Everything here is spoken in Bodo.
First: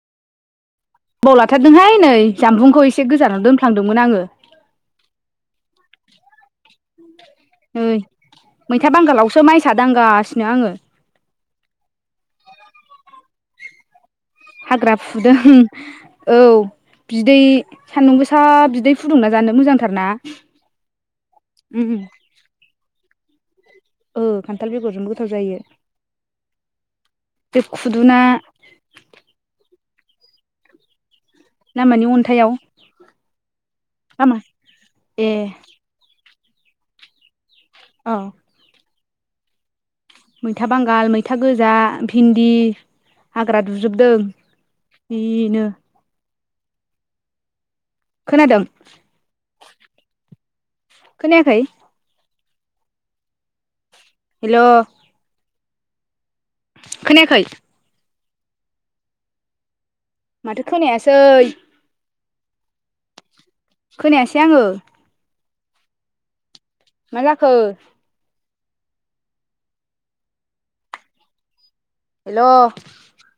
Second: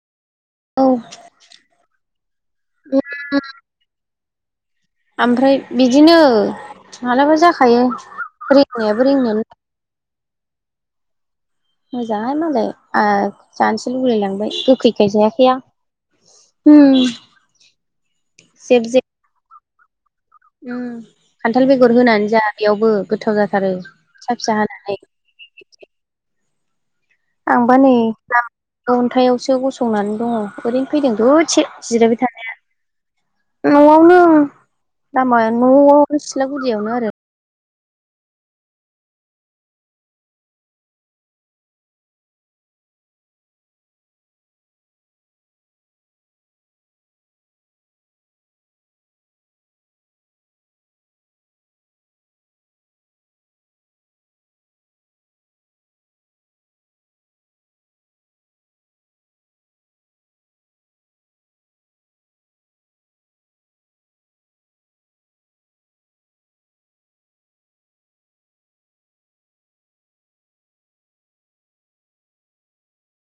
औ बबाव लाथारदोंहाय नै जामबुंखौ एसे गोजानाव दोनफ्लांदोंमोन आङो। ओमफ्राय बिदिनो मालाबा नै जाखायो। मैथा रोंनायाबो बांगालावसो रोंनानै माइसा दांगासिनो आङो। मोजाङाहाय मालाय आ जानोसै लुगैलायलां हाग्रा फुदों औ। उम बिदै सान्दुं गोसा जेब बिदै फुदुंना जानो मोजां उम खान्थाल उम बेगर होनानै जा बेयावबो गोथाव जा थारो ओ फिसा फिसा खान्थाल हानानै। बेगरजोंबो गोथाव जायो बे आंबा नै खुदुना अन्थायावसो गसंनानै दङ ओरैनो फैदों दसे ना मानि जिरायबाय अन्थायाव थानाया न'आवनो ना मा ए लामा न'आव सिलागुदियावनो आरो। अ मैथा बांगाल मैथा गोजा भिन्दि हाग्रा दुजोबदों जिनो। खोनादों खोनायाखै? हेल' खोनायाखै। माथो खोनायासै खोनायासै आङो मा जाखो? हेल'